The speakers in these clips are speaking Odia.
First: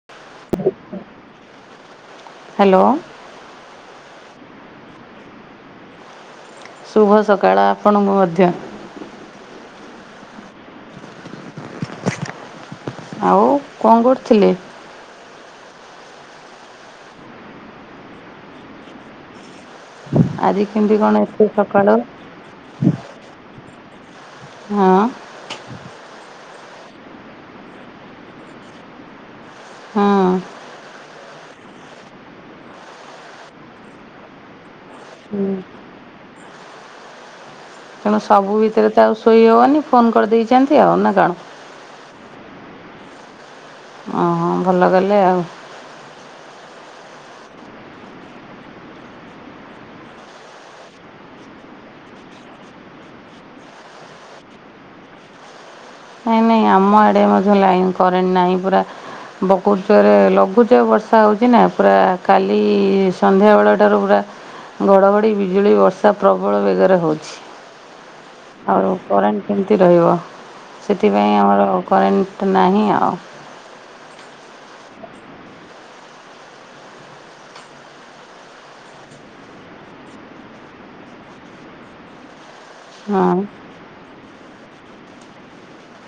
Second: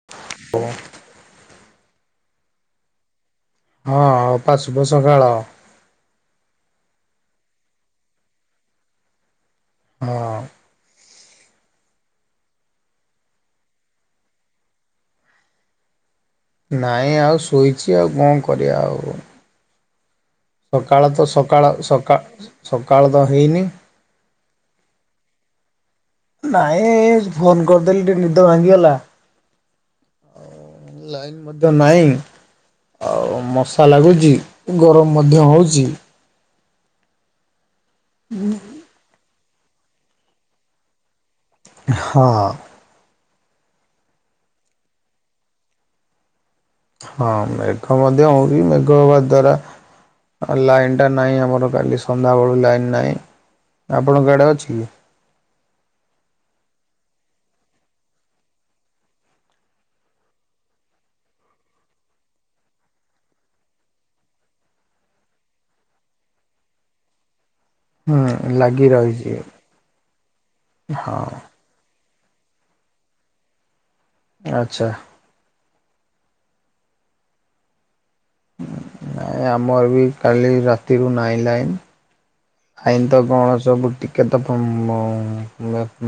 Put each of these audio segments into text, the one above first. [unintelligible] ହ୍ୟାଲୋ। ହଁ ଅପା ଶୁଭ ସକାଳ। ଶୁଭ ସକାଳ ଆପଣଙ୍କୁ ମଧ୍ୟ। ହଁ। ଆଉ କଣ କରୁଥିଲେ? ନାଇଁ ଆଉ ଶୋଇଛି ଆଉ କଣ କରିବା ଆଉ। ଆଜି କେମିତି ସକାଳ କଣ ତ ଏତେ ସକାଳ ସକାଳୁ ସକାଳ ସକାଳ ତ ହେଇନି। ହଁ। ନାଇଁ ଏଇ ଗୋନ କରିଦେଲି ନିଦ ଭାଙ୍ଗିଗଲା। ହଁ। ଲାଇନ୍ ମଧ୍ୟ ନାହିଁ। ଆଉ ମଶା ଲାଗୁଛି। ଗରମ ମଧ୍ୟ ହୁଁ। ହୋଉଛି। ତେଣୁ ସବୁ ଭିତରେ ତ ଆଉ ଶୋଇ ହବନି ଫୋନ କରିଦେଇଛନ୍ତି ଆଉ ନା କଣ? ହଁ। ଓଁ ଭଲ କଲେ ଆଉ। ହଁ ମେଘ ମଧ୍ୟ ହଉନି ମେଘ ହବା ଦ୍ଵାରା ଆ ଲାଇନି ଟା ନାହିଁ ଆମର କାଲି ସନ୍ଧ୍ୟାବେଳୁ ଲାଇନ୍ ନାହିଁ। ଆପଣଙ୍କଆଡ଼େ ଅଛି? ନାଇଁ ନାଇଁ ଆମ ଆଡେ ମଧ୍ୟ ଲାଇ କରେଣ୍ଟ ନାହିଁ ପରା। ବକୁତରେ ଲଘୁଚାପ ବର୍ଷା ହେଉଛି ନା ପୁରା କାଲି ସନ୍ଧ୍ୟାବେଳଠାରୁ ପୁରା ଘଡ଼ଘଡ଼ି ବିଜୁଳି ବର୍ଷା ପ୍ରବଳ ବେଗରେ ହଉଛି। ହୁଁ ଲାଗି ଆଉ ରହିଛି କରେଣ୍ଟ କେମିତି ରହିବ। ସେଥିପାଇଁ ହଁ ଆମର କରେଣ୍ଟ ନାହିଁ ଆଉ। ଆଛା। ଏ ଆମର ବି କାଲି ରାତିରୁ ନାହିଁ ଲାଇନ୍। ଲାଇ ନି ତ ହଁ କଣ ସବୁ ଟିକେତମ୍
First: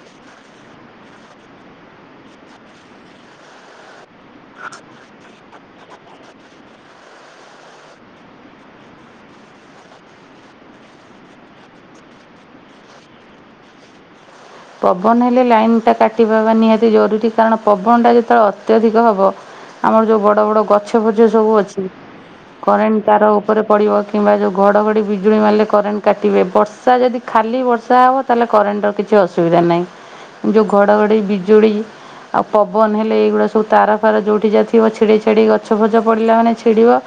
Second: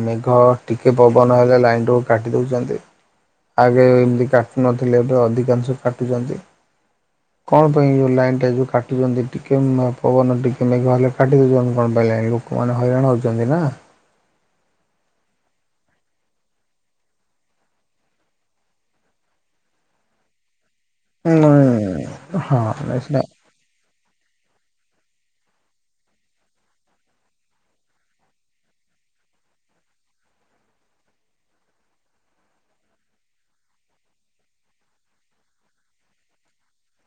ମେଘ ଟିକେ ପବନ ହେଲେ ଲାଇନ୍ଟିକୁ କାଟି ଦେଉଛନ୍ତି। ଆଗେ ଏମିତି କାଟୁ ନଥିଲେ ଏବେ ଅଧିକାଂଶ କାଟୁଛନ୍ତି। କଣ ପାଇଁ ଯୋଉ ଲାଇନ୍ ଟା ଯୋଉ କାଟୁଛନ୍ତି ଟିକେ ପବନ ଟିକେ ମେଘ ହେଲେ କାଟି ଦଉଛନ୍ତି କଣ ପାଇଁ ଲାଇନି? ଲୋକମାନେ ହଇରାଣ ହେଉଛନ୍ତି ନା। ପବନ ହେଲେ ଲାଇନଟା କାଟିବା ନିହାତି ଜରୁରୀ। କାରଣ ପବନଟା ଯେତେବେଳେ ଅତ୍ୟଧିକ ହବ। ଆମର ଯୋଉ ବଡ ବଡ ଗଛ ଫଛ ହଁ ସବୁ ଅଛି କରେଣ୍ ନାଇଁ ସେଟା ତାର ଉପରେ ପଡ଼ିବ କିମ୍ବା ଯେଉଁ ଘଡ଼ଘଡ଼ି ବିଜୁଳି ମାରିଲେ କରେଣ୍ଟ କାଟିବେ। ବର୍ଷା ଯଦି ଖାଲି ବର୍ଷା ହେବ ତାହେଲେ କରେଣ୍ଟର କିଛି ଅସୁବିଧା ନାଇଁ ଯୋଉ ଘଡ଼ଘଡ଼ି ବିଜୁଳି ଆଉ ପବନ ହେଲେ ଏଇଗୁଡ଼ା ସବୁ ତାର ଫାର ଯେଉଠି ଯାହା ଥିବ ଛିଡେଇ ଛାଡ଼େଇ ଗଛ ଫଛ ପଡ଼ିଲା ମାନେ ଛିଡ଼ିବ।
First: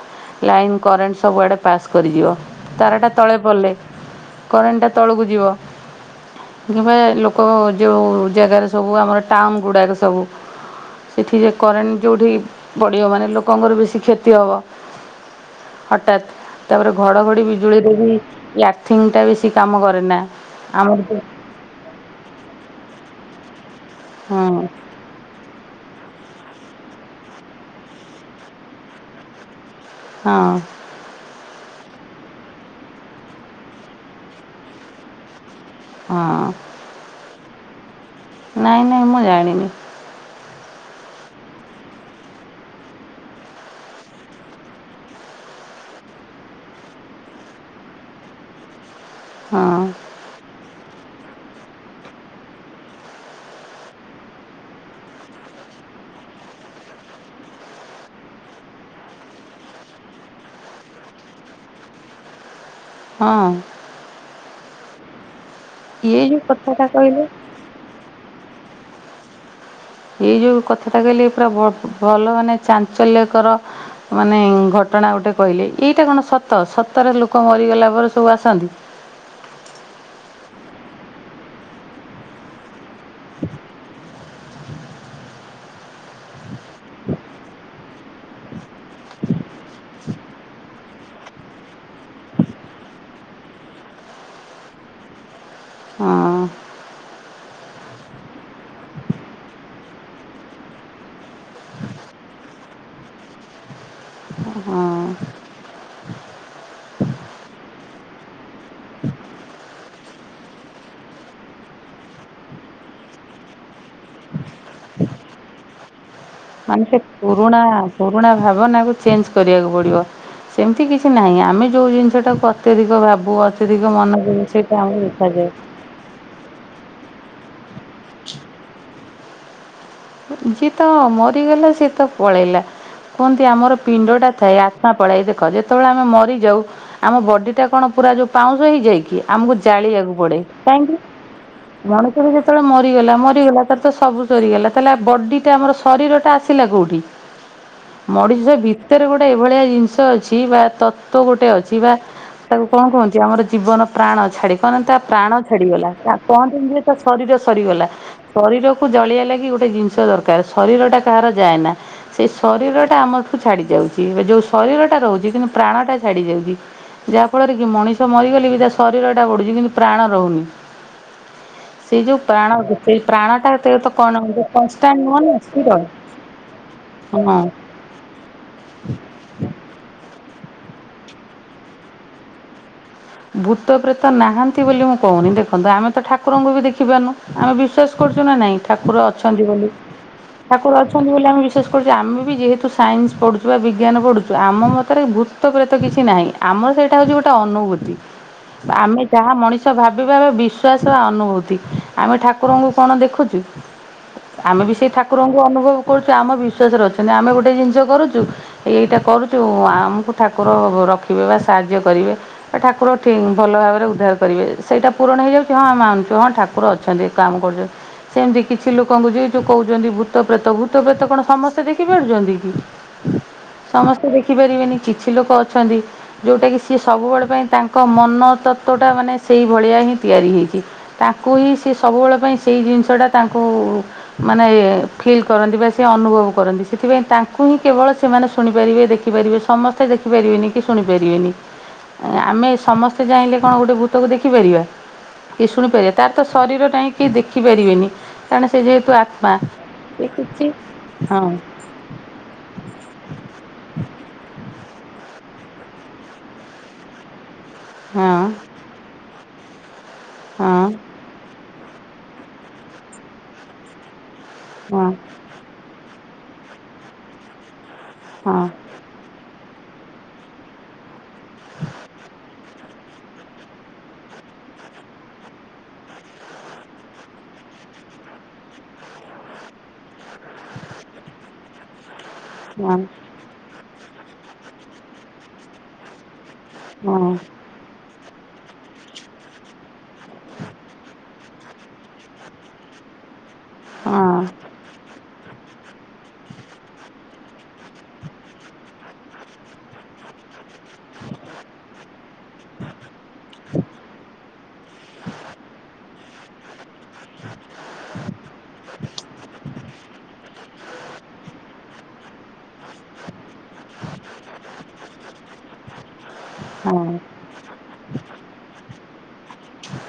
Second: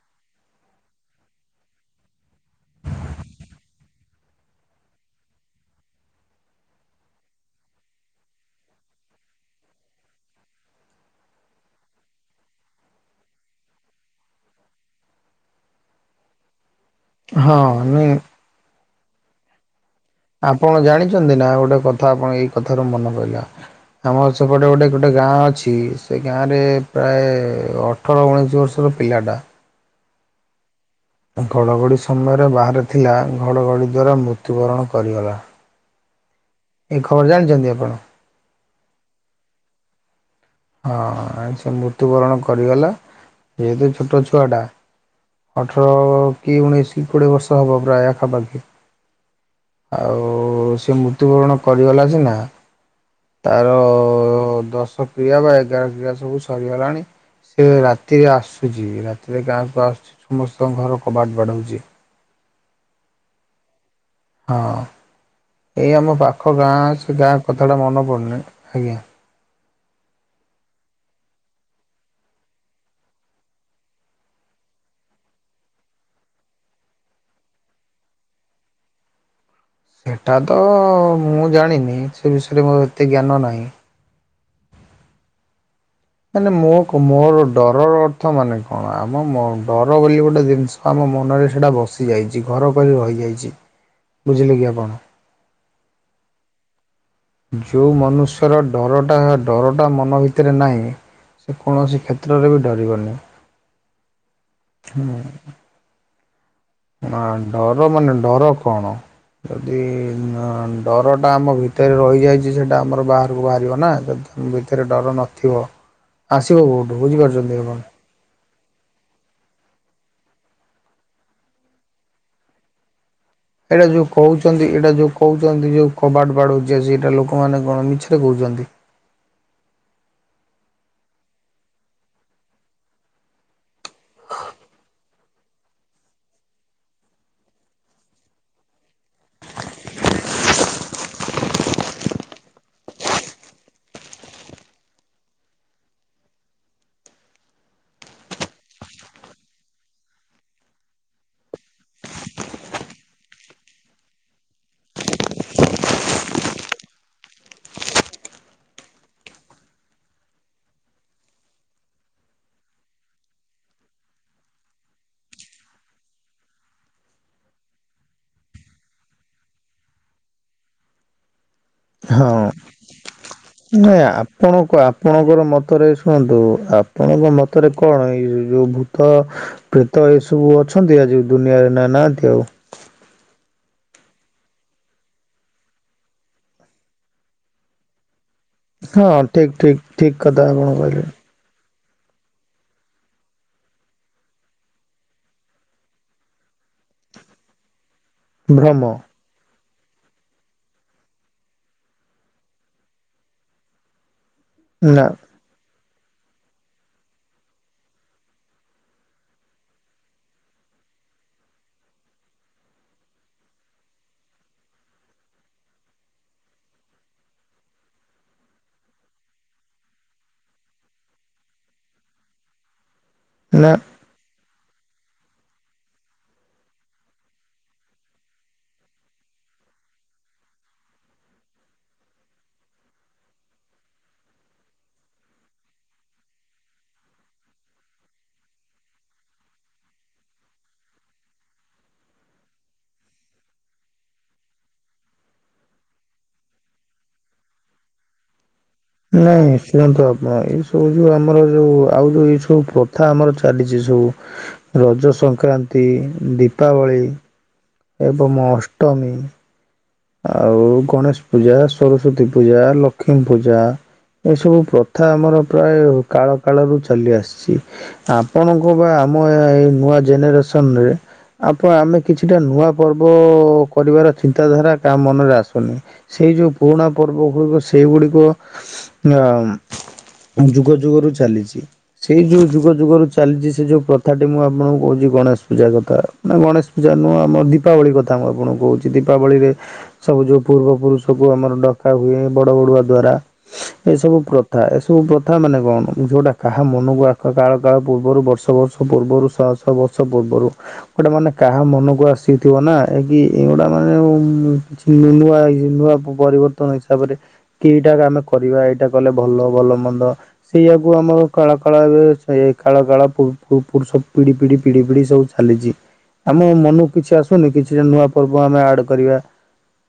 ଲାଇନ୍ କରେଣ୍ଟ୍ ସବୁଆଡ଼େ ପାସ୍ କରିଯିବ ତାରାଟା ତଳେ ପଡିଲେ। କରେଣ୍ଟଟା ତଳକୁ ଯିବ ଯେବେ ଲୋକ ଯୋଉ ଜାଗାରେ ସବୁ ଆମର ଟାଉନ ଗୁଡ଼ାକ ସବୁ ସେଠି ଯେ କରେଣ୍ଟ ଯେଉଠି ପଢ଼ିବ ମାନେ ଲୋକଙ୍କର ବେଶୀ କ୍ଷତି ହବ। ହଠାତ୍। ତାପରେ ଘଡ଼ଘଡ଼ି ହଁ ବିଜୁଳିରେ ନାଇଁ ବି ଅର୍ଥିଂ ଟା ବେଶି କାମ କରେନା। ଆପଣ ଆମର ତ ଜାଣିଛନ୍ତି ନା ଗୋଟେ କଥା ଆପଣ ଏଇ କଥ ରୁ ମନ ପଇଲା ଆମର ହଁ ସେପଟେ ଗୋଟେ ଗୋଟେ ଗାଁ ଅଛି ସେ ଗାଁରେ ପ୍ରାୟ ଅଠର ଉଣେଇଶ ବର୍ଷର ପିଲାଟା ହଁ। ଘଡ଼ଘଡ଼ି ସମୟରେ ବାହାରେ ଥିଲା ଘଡ଼ଘଡ଼ି ଦ୍ୱାରା ମୃତ୍ୟୁବରଣ କରିଗଲା। ହଁ। ଏ ଖବର ଜାଣିଛନ୍ତି ଆପଣ? ନାଇଁ ନାଇଁ ମୁଁ ଜାଣିନି। ହଁ ସେ ମୃତ୍ୟୁବରଣ କରିଗଲା ଯେହେତୁ ଛୋଟ ଛୁଆ ଟା ଅଠର କି ଉଣେଇଶି କି କୋଡିଏ ବର୍ଷ ହବ ପ୍ରାୟ ଆଖା ପାଖି। ହଁ। ଆଉ ସେ ମୃତ୍ୟୁବରଣ କରିଗଲା ସିନା ତାର ଦଶ କ୍ରିୟା ବା ଏଗାର କ୍ରିୟା ସବୁ ସରିଗଲାଣି। ସେ ରାତି ଆସୁଚି ରାତିରେ ଗାଁକୁ ଆସୁଚି ସମସ୍ତଙ୍କ ଘର କବାଟ ବାଡଉଚି। ହଁ। ହଁ ଏଇ ଆମ ଇଏ ଯେଉଁ ପାଖ କଥାଟା ଗାଁ ସେ କହିଲେ ଗାଁ କଥାଟା ମନ ପଡ଼ୁନି ଆଜ୍ଞା। ଏଇ ଯୋଉ କଥାଟା କହିଲେ ପୁରା ଭଲ ମାନେ ଚାଞ୍ଚଲ୍ୟକର ମାନେ ଘଟଣା ଗୋଟେ କହିଲେ ଏଇଟା କଣ ସତ ସତରେ ଲୋକ ମରିଗଲା ପରେ ସବୁ ଆସନ୍ତି। ହେଟା ତ ମୁଁ ଜାଣିନି ସେ ବିଷୟରେ ମୋର ଏତେ ଜ୍ଞାନ ନାହିଁ। ମାନେ ମୋ କ ମୋ ଡରର ଅର୍ଥ ମାନେ କଣ ଆମ ଡର ବୋଲି ଗୋଟେ ଜିନିଷ ଆମ ମନରେ ସେଟା ବସିଯାଇଚି ଘର କରି ରହିଯାଇଚି ବୁଝିଲେ କି ଆପଣ? ହଁ। ଯୋଉ ମନୁଷ୍ୟର ଡରଟା ଡରଟା ମନ ଭିତରେ ନାଇଁ ସେ କୌଣସି କ୍ଷେତ୍ରରେ ବି ଡରିବନି। ହଁ ହୁଁ। ନା ଡର ମାନେ ଡର କଣ? ଯଦି ଡରଟା ଆମ ଭିତରେ ରହିଯାଇଛି ସେଟା ଆମର ବାହାରକୁ ବାହାରିବ ନା। ଉଁ ଭିତରେ ଡର ନଥିବ ଆସିବ ମାନେ ସେ କଉଠୁ ପୁରୁଣା ବୁଝିପାରୁଛନ୍ତି ଆପଣ? ପୁରୁଣା ଭାବନାକୁ ଚେଞ୍ଜ କରିଆକୁ ପଡିବ। ସେମିତି କିଛି ନାଇଁ ଆମେ ଯୋଉ ଜିନିଷଟାକୁ ଅତ୍ୟଧିକ ଭାବୁ ଅ ଏଟା ଯୋଉ କହୁଚନ୍ତି ଏଟା ଯୋଉ କହୁଚନ୍ତି ଯୋଉ କବାଟ ବାଡ଼ଉଚି ଆସିକି ଏଟା ଲୋକମାନେ କଣ ମିଛରେ କହୁଚନ୍ତି। ଯିଏ ତ ମରିଗଲା ସିଏ ତ ପଳେଇଲା। କୁହନ୍ତି ଆମର ପିଣ୍ଡଟା ଥାଏ ଆତ୍ମା ପଳାଏ ଦେଖ ଯେତେବେଳେ ଆମେ ମରିଯାଉ ଆମ ବଡିଟା କଣ ପୁରା ଯୋଉ ପାଉଁଶ ହେଇଯାଇକି ଆମକୁ ଜାଳିଆକୁ ପଡେ କାଇଁକି? ମଣିଷତ ଯେତେବେଳେ ମରିଗଲା ମରିଗଲା ତାର ତ ସବୁ ସରିଗଲା। ତାହେଲେ ବଡିଟା ଆମର ଶରୀରଟା ଆସିଲା କୋଉଠି? ମଣିଷ ଭିତରେ ଗୋଟେ ଏଭଳିଆ ଜିନିଷ ଅଛି ବା ତତ୍ଵ ଗୋଟେ ଅଛି ବା ତାକୁ କଣ କହନ୍ତି ଆମର ଜୀବନ ପ୍ରାଣ ଛାଡି କଣ ତା ପ୍ରାଣ ଛାଡିଗଲା କହନ୍ତିନି ଯେ ତା ଶରୀର ସରିଗଲା ଶରୀରକୁ ଜଳିଆ ଲାଗି ଗୋ ଟେ ଜିନିଷ ଦରକାର ଶରୀର ଟା କାହାର ଯାଏ ନା। ସେ ଶରୀରଟା ଆମଠୁ ଛାଡ଼ିଯାଉଚି ବା ଯୋଉ ଶରୀରଟା ରହୁଚି କିନ୍ତୁ ପ୍ରାଣଟା ଛାଡ଼ିଯାଉଚି। ଯାଆ ଫଳରେ କି ମଣିଷ ମରିଗଲେ ବି ତା ଶରୀରଟା ଗଡୁଚି କିନ୍ତୁ ପ୍ରାଣ ରହୁନି। ସେ ଯଉ ହଁ ପ୍ରାଣ ସେଇ ପ୍ରାଣଟା [inaudible] ତ ତ କଣହବ। କ ଆପଣଙ୍କର ମତରେ ଶୁଣନ୍ତୁ ଆପଣଙ୍କ ହଁ ମତରେ କଣ ଏଇ ଯୋଉ ଭୂତ ପ୍ରେତ ଏ ସବୁ ଅଛନ୍ତି ଆଜି ଦୁନିଆରେ ନା ନାହାନ୍ତି ଆଉ। ଭୂତ ପ୍ରେତ ନାହାନ୍ତି ବୋଲି ମୁଁ କହୁନି। ଦେଖନ୍ତୁ ଆମେ ତ ଠାକୁରଙ୍କୁ ବି ଦେଖିପାରୁନୁ ଆମେ ବିଶ୍ୱାସ କରୁଛୁ ନା ନାଇଁ। ଠାକୁର ହଁ ଅଛନ୍ତି ଠିକ ବୋଲି, ଠିକ ଠିକ କଥା ଆପଣ ଠାକୁର କହିଲେ ଅଛନ୍ତି ବୋଲି ଆମେ ବି ଶ୍ୱାସ କରୁଛୁ। ଆମେ ବି ଯେହେତୁ ସାଇନ୍ସ ପଢ଼ୁଛୁ ବା ବିଜ୍ଞାନ ପଢୁଛୁ ଆମ ମତରେ ଭୂତପ୍ରେତ କିଛି ନାହିଁ। ଆମର ସେଇଟା ହଉଛି ଗୋଟେ ଅନୁଭୂତି। ଭ୍ରମ ଆମେ ଯାହା ମଣିଷ ଭାବିବା ବିଶ୍ଵାସ ବା ଅନୁଭୂତି, ଆମେ ଠାକୁରଙ୍କୁ କଣ ଦେଖୁଛୁ। ଆମେ ବି ସେଇ ନା ଠାକୁରଙ୍କୁ ଅନୁଭବ କରୁଛୁ। ଆମ ବିଶ୍ଵାସରେ ଅଛନ୍ତି ଆମେ ଗୋଟେ ଜିନିଷ କରୁଛୁ ଏଇଟା କରୁଛୁ ଆ ଆମକୁ ଠାକୁର ରଖିବେ ବା ସାହାଯ୍ୟ କରିବେ ବା ଠାକୁର କି ଭଲ ଭାବରେ ଉଦ୍ଧାର କରିବେ। ସେଇଟା ପୂରଣ ହେଇଯାଉଛି ହଁ ମାନୁଛୁ ହଁ ଠାକୁର ଅଛନ୍ତି କାମ କରୁଛୁ। ସେମିତି କିଛି ଲୋକଙ୍କୁ ଯେ ଯଉ କହୁଛନ୍ତି, ଭୂତ ପ୍ର୍ରେତ ଭୂତପ୍ରେତ କଣ ସମସ୍ତେ ଦେଖିପାରୁଛନ୍ତି କି? [inaudible] ସମସ୍ତେ ଦେଖିପାରିବେନି, କିଛି ଲୋକ ଅଛନ୍ତି ଯୋଉଟା କିି ସିଏ ସବୁବେଳେ ପାଇଁ ତା ଙ୍କ ମନ ତତ୍ଵଟା ମାନେ ସେଇଭଳିଆ ହିଁ ତିଆରି ହେଇଛି। ତାଙ୍କୁ ହିଁ ସେ ସବୁବେଳେ ପାଇଁ ସେଇ ଜିନିଷଟା ତାଙ୍କୁ ମାନେ ଫିଲ୍ କରନ୍ତି ବା ସେ ଅନୁଭବ କରନ୍ତି। ସେଥିପାଇଁ ତାଙ୍କୁ ହିଁ କେବଳ ସେମାନେ ଶୁଣିପାରିବେ ଦେଖ ଖି ପାରିବେ, ସମସ୍ତେ ଦେଖି ପାରିବେନି କି ଶୁଣି ପାରିବେନି ଆମେ ସମସ୍ତେ ଚାହିଁଲେ କଣ ଗୋଟେ ଭୂତକୁ ଦେଖିପାରିବା କିଏ ଶୁଣିପାରିବେ, ତାର ତ ଶରୀର ନାହିଁ କିଏ ଦେଖିପାରିବେନି କାରଣ ସେ ଯେହେ ନାଇଁ ଶୁଣନ୍ତୁ ଆପଣ, ଏଇ ସବୁ ଯୋଉ ହଁ ଆମର ଯୋଉ ଆଉ ଯଉଁ ଏଇ ସବୁ ପ୍ରଥା ଆମର ଚାଲିଛି ଏ ସବୁ ରଜ ସଂକ୍ରାନ୍ତି ଦୀପାବଳି ହଁ ଏବଂ ଅଷ୍ଟମୀ ଆଉ ହଁ ଗଣେଶ ପୂଜା ସରସ୍ଵତୀ ପୂଜା ଲକ୍ଷ୍ମୀ ପୂଜା ଏସବୁ ହଁ ପ୍ରଥା ଆମର ପ୍ରାୟ କାଳ କାଳରୁୁ ଚାଲି ଆସିଛି। ହଁ ଆପଣ ନୂଆ ବା ଆମ ଏଇ ନୂଆ ଜେନେରେସନ ରେ, ଆପଣ ଆମେ କିଛିଟା ନୂଆ ପର୍ବ କରିବାର ଚିନ୍ତାଧାରା କାହା ମନରେ ଆସୁନି, ସେଇ ଯୋଉ ପୁରୁଣା ପର୍ବ ଗୁଡ଼ିକୁ ସେଇଗୁଡ଼ିକୁ ଅ ଯୁଗ ଯୁଗରୁ ଚାଲିଛି ସେଇ ଯଉ ଯୁଗ ହଁ ଯୁଗରୁ ଚାଲିଛି ସେ ଯୋଉ ପ୍ରଥାଟି। ମୁଁ ଆପଣଙ୍କୁ କହୁଛି ଗଣେଶ ପୂଜା କଥା ମାନେ ଗଣେଶ ଯାହା ହଁ ନୁହ, ଆମ ଦୀପାବଳି କଥା ମୁଁ ଆପଣଙ୍କୁ କହୁଛି ଦୀପାବଳିରେ ସବୁ ଯୋଉ ପୂର୍ବ ପୁରୁଷକୁ ଆମର ଡକା ହୁଏ ବଡ଼ ବାଡ଼ୁଅଆ ଦ୍ଵାରା ଏ ସବୁ ହଁ ପ୍ର ଥା ଏସବୁ ପ୍ରଥା ମାନେ କଣ, ଯୋଉଟା କାହା ମନକୁ ଆ କାଳ କାଳ ପୂର୍ବରୁ ବର୍ଷ ବର୍ଷ ପୂର୍ବରୁ ଶ ତ ବର୍ଷ ପୂର୍ବରୁ ଗୋଟେ ମାନେ କାହା ମନକୁ ଆସିଥିବ ନା, ଏ କି ଏଗୁଡ଼ା ମାନେ କିଛି ନୂଆ ଇ ନୂଆ ପରିବର୍ତ୍ତନ ହିସାବରେ କି ଏଇଟା ଆମେ କରିବା ଏଇଟା କଲେ ଭଲ ଭଲ ମନ୍ଦ ସେଇଆାକୁୁ ଆମର କାଳ କାଳ, ଏବେ ସେ କାଳ କାଳ ପୁର ପୁ ପୂରୁଷ ପିଢ଼ି ପିଢ଼ି ପିଢ଼ି ପିଢ଼ି ସବୁ ଚାଲିଛି, ଆମେ ହଁ ମନକୁ କିଛି ଆସୁନି କିଛିଟା ନୂଆ ପର୍ବ ଆମେ ଆଡ୍ କରିବା।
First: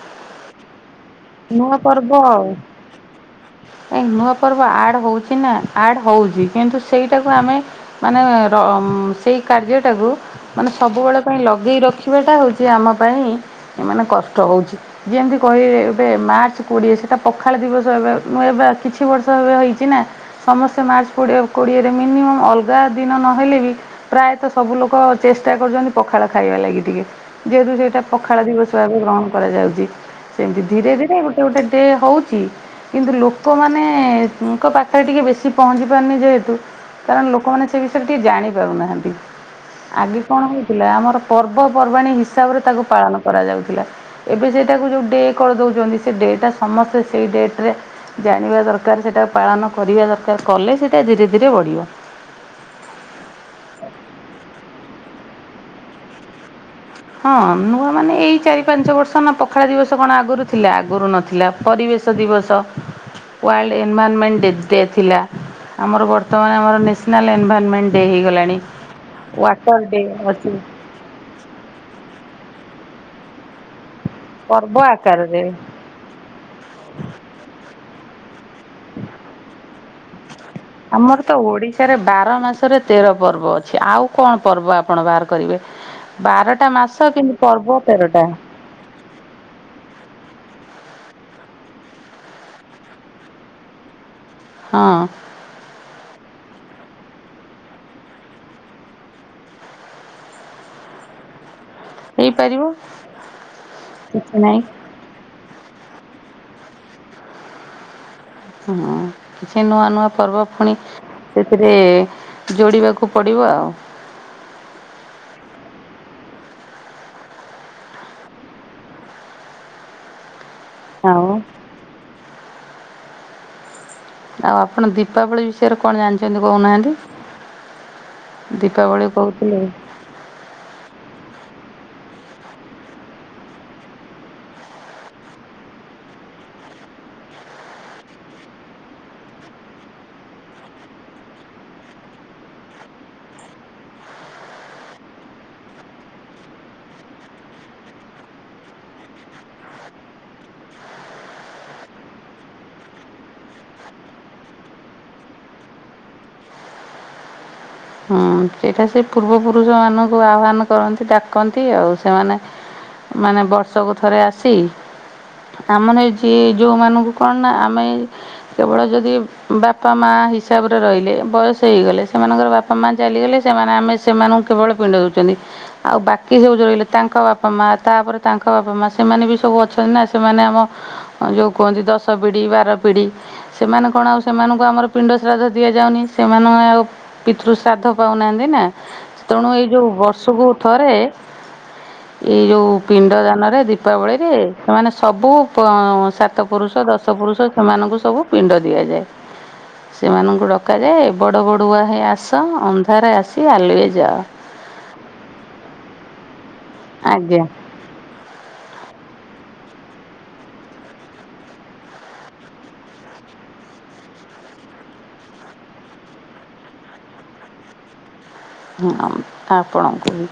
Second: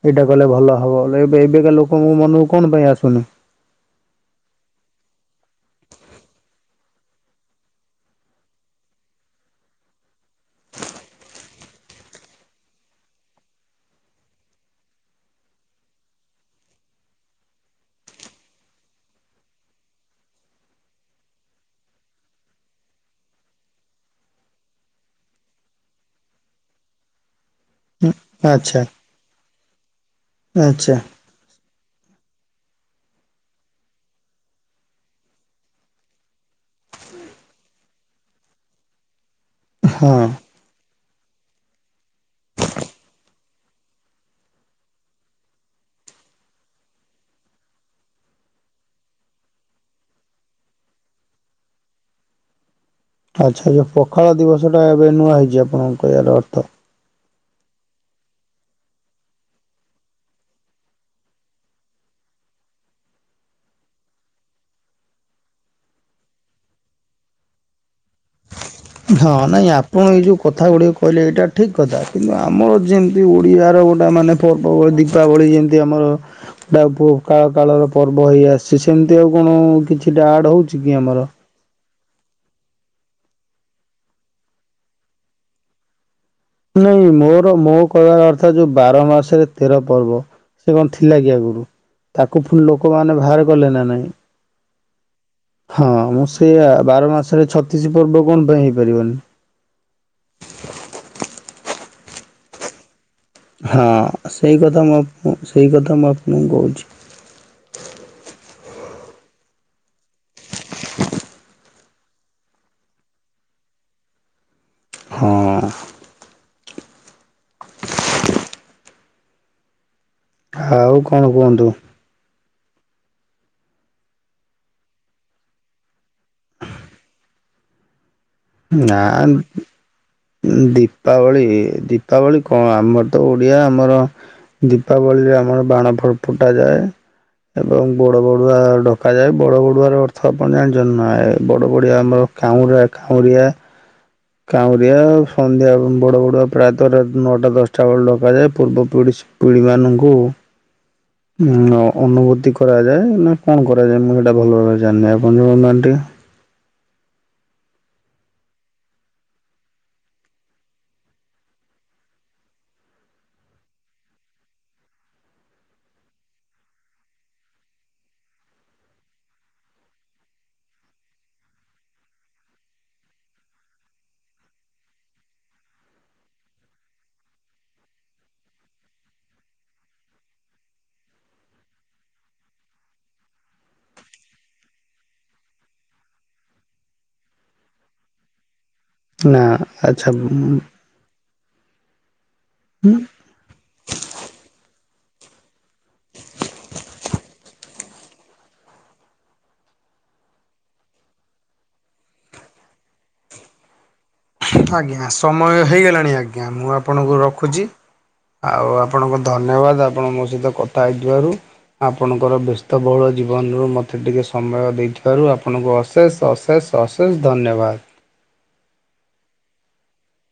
ଏଇଟା କଲେ ଭଲ ହବ। ଲେ ଏବେ ଏବେକା ନୂଆ ଲୋକଙ୍କୁ ମନକୁ କଣ ପାଇଁ ଆସୁନି କାହିଁକି ନୂଆ ପର୍ବ ଆଡ୍ ହଉଛି ନା ଆଡ୍ ହଉଛି। କିନ୍ତୁ ସେଇଟାକୁ ଆମେ ମାନେ ର ମ ସେଇ କାର୍ଯ୍ୟଟାକୁ ମାନେ ସବୁବେଳେ ପାଇଁ ଲଗେଇ ରଖିବାଟା ହଉଛି ଆମ ପାଇଁ ଏମାନେ କଷ୍ଟ ହଉଛି, ଯେମିତି କହିବେ ଏବେ ମାର୍ଚ୍ଚ କୋଡ଼ିଏ ସେଟା ପଖାଳ ଦିବସ ଏବେ ମୁଁ ଏବେ ଆ କିଛି ବର୍ଷ ଏବେ ହେଇଛି ନା ସମସ୍ତେ ମାର୍ଚ କୋଡ଼ି କୋଡ଼ିଏରେ ମିନିମମ୍ ଅଲଗା ଦିନ ନହେଲେ ବି ପ୍ରାୟତଃ ସବୁ ଲୋକ ଚେଷ୍ଟା କରୁଛନ୍ତି ପଖାଳ ଖାଇବା ଲାଗି ଟିକେ। ଯେହେତୁ ସେ ଟା ପଖାଳ ଦିବସ ଆଚ୍ଛା ଭାବେ ଗ୍ରହଣ କରାଯାଉଛି। ସେମିତି ଆଚ୍ଛା ଧୀରେ ଧୀରେ ଗୋଟେ ଗୋଟେ ଡେ ହଉଚି କିନ୍ତୁ ଲୋକମାନେଙ୍କ ପାଖରେ ଟିକେ ବେଶୀ ପହଞ୍ଚି ପାରୁନି ଯେହେତୁ କାରଣ ଲୋକମାନେ ସେ ବିଷୟରେ ଟିକେ ଜାଣି ପାରୁନାହାନ୍ତି। ହଁ ଆଗେ କଣ ହେଇ ଥିଲା, ଆମର ପର୍ବପର୍ବାଣୀ ହିସାବରେ ତାକୁ ପାଳନ କରାଯାଉଥିଲା। ଏବେ ସେଇଟାକୁ ଯୋଉ ଡେ କରିଦେଉଛନ୍ତି ସେ ଡେ ଟା ସମସ୍ତେ ସେଇ ଡେଟ୍ ରେ ଜାଣିବା ଦରକାର ସେଇଟାକୁ ପାଳନ କରିବା ଦରକାର କଲେ ସେଇଟା ଧୀରେ ଧୀରେ ବଢ଼ିବ। ଆଚ୍ଛା ଯଉ ପଖାଳ ଦିବସଟା ଏବେ ନୂଆ ହେଇଛି ଆପଣଙ୍କ କହିବାର ଅର୍ଥ? ହଁ ନୂଆ ମାନେ ଏଇ ଚାରି ପାଞ୍ଚ ବର୍ଷ ନା ପଖାଳା ଦିବସ କଣ ଆଗୁରୁ ଥିଲା ଆଗୁରୁ ନଥିଲା। ପରିବେଶ ଦିବସ ୱାର୍ଲଡ ଏନଭାରମେଣ୍ଟ ଡେ ଥିଲା। ଆମର ବର୍ତ୍ତମାନ ଆମର ନ୍ୟାସନାଲ୍ ଏନଭାରମେଣ୍ଟ ଡେ ହୋଇଗଲାଣି। ହଁ ନାଇଁ ଆପଣ ଏଇ ଯେଉଁ କଥା ଗୁଡ଼ିକ କହିଲେ ଏଇଟା ଠିକ୍ କଥା କିନ୍ତୁ ଆମର ଯେମିତି ଓଡ଼ିଆର ଗୋଟେ ମାନେ ପର୍ବ ଦୀପାବଳି ଯେମୀତି ତୀ ଆମର ଡାବୁ କାଳ କାଳର ପର୍ବ ହେଇ ଆସିଛି ସେମିତି ଆଉ କଣ କିଛିଟା ଆଡ୍ ହଉ ଆମର ତ ଓଡି ବାର ମାସରେ ତେର ପର୍ବ ଅଛି ଆଉ କଣ ପର୍ବ ଆପଣ ବାହାର କରିବେ ବାର ନାଇଁ ମୋର ମୋ କହିବାର ଅର୍ଥ ଯୋଉ ବାର ମାସରେ ତେର ପର୍ବ ସେ କଣ ଥିଲା କି ଆଗରୁ ତାକୁ ଫୁ ଲୋକମାନେ ବାହାର କଲେ ନା ନାଇଁ। ହଁ। ହଁ ମୁଁ ସେଇଆ ବାର ମାସରେ ଛତିଶ ପର୍ବ କଣ ପାଇଁ ହେଇପାରିବନି। ହେଇପାରିବ। ହଁ କିଛି ସେଇ ନାହିଁ। କଥା ମୁଁ ଆପଙ୍କୁ ସେଇ କଥା ମୁଁ ଆପଣଙ୍କୁ କହୁଛି। ହୁଁ କିଛି ନୂଆ ନୂଆ ପର୍ବ ଫୁଣି ସେଥିରେ ଯୋଡିବାକୁ ପଡିବ ଆଉ। ହଁ। ଆଉ କଣ କୁହନ୍ତୁ। ଆଉ ଆପଣ ଦୀପାବଳି ବିଷୟରେ କଣ ଜାଣିଚନ୍ତି କହୁନାହାନ୍ତି? ଦୀପାବଳୀ କହୁଥିଲେ ଦୀପାବଳୀ ଦୀପାବଳୀ କଣ ଆମର ତ ଓଡିଆ ଆମର ଦୀପାବଳୀରେ ଆମର ବାଣ ଫର ଫୁଟାଯାଏ। ଏବଂ ବଡ଼ ବଡ଼ୁଆ ଡକାଯାଏ ବଡ଼ ବଡ଼ୁଆର ଅର୍ଥ ଆପଣ ଜାଣିଛନ୍ତି ନା ଏ ବଡ଼ ବଡ଼ିଆ ଆମର କାଉଁରା ଖାଉଁରିଆ କାଉଁରିଆ ସନ୍ଧ୍ୟା ବଡ ବଡ଼ୁଆ ପ୍ରାୟତଃ ରା ନଅଟା ଦଶଟା ବେଳେ ଡକାଯାଏ ପୂର୍ବ ପିଡିସ ପିଢ଼ୀମାନଙ୍କୁ ଅ ଅନୁଭୂତି କରାଯାଏ ନା କଣ କରାଯାଏ। ମୁଁ ସେଇଟା ଭଲ ଭାବରେ ଜାଣିନାହିଁ ଆପଣ ଜଣାଉନାହାନ୍ତି ଟିକେ। ହୁଁ ସେଇଟା ସେ ପୂର୍ବ ପୁରୁଷ ମାନଙ୍କୁ ଆହ୍ୱାନ କରନ୍ତି ଡାକନ୍ତି ଆଉ ସେମାନେ ମାନେ ବର୍ଷକୁ ଥରେ ଆସି ଆମର ଯି ଯୋଉମାନଙ୍କୁ କଣ ନା ଆମେ କେବଳ ଯଦି ବାପା ମା ହିସାବରେ ରହିଲେ, ବୟସ ହେଇଗଲେ ସେମାନଙ୍କର ବାପ୍ ସେମାନ ଚାଲିଗଲେ ସେମାନେ ଆମେ ସେମାନଙ୍କୁ କେବଳ ପିଣ୍ଡ ଦେଉଛନ୍ତି। ଆଉ ବାକି ସବୁ ରହିଲେ ତାଙ୍କ ବାପା ମା ତାପରେ ତାଙ୍କ ବାପା ମା ସେମାନେ ବି ସବୁ ଅଛନ୍ତି ନା ସେମାନେ ଆମ ଯୋଉ କୁହନ୍ତି ଦଶ ପିଢି ବାର ପିଢ଼ି ସେମାନେ କଣ ଆଉ ସେମାନଙ୍କୁ ଆମର ପିଣ୍ଡ ଶ୍ରାଦ୍ଧ ଦିଆଯାଉନି ସେମାନେ ଆଉ ପିତୃ ଶ୍ରାଦ୍ଧ ପାଉନାହାଁନ୍ତି ନା ନା ତେଣୁ ଏଇ ଯେଉଁ ଆଚ୍ଛା। ବର୍ଷକୁ ଥରେ ଏଇ ଯୋଉ ପିଣ୍ଡ ଦାନରେ ଦି ଦୀପାବଳୀ‍ରେ ସେମାନେ ସବୁ ପ ସାତ ପୁରୁଷ ଦଶ ପୁରୁଷ ସେମାନଙ୍କୁ ସବୁ ପିଣ୍ଡ ଦିଆଯାଏ। ସେମାନଙ୍କୁ ଡକାଯାଏ ବଡ଼ ବଡ଼ୁଆ ହେ ଆ ଆସ ଅନ୍ଧାରେ ଆସି ଆଲୁଏ ଯାଅ। ଆଜ୍ଞା ସମୟ ହେଇଗଲାଣି ଆଜ୍ଞା ମୁଁ ଆପଣଙ୍କୁ ଆଜ୍ଞା ରଖୁଛି। ଆଉ ଆପଣଙ୍କୁ ଧନ୍ୟବାଦ ଆପଣ ମୋ ସହିତ କଥା ହେଇଥିବାରୁ। ଆପଣଙ୍କର ବ୍ୟସ୍ତବହୁଳ ଜୀବନରୁ ମୋତେ ଟିକେ ସମୟ ଦେଇଥିବାରୁ ଆପଣଙ୍କୁ ଅଶେଷ ଅଶେଷ ଅଶେଷ ଧନ୍ୟବାଦ। ହଁ ଆପଣଙ୍କୁ ବି।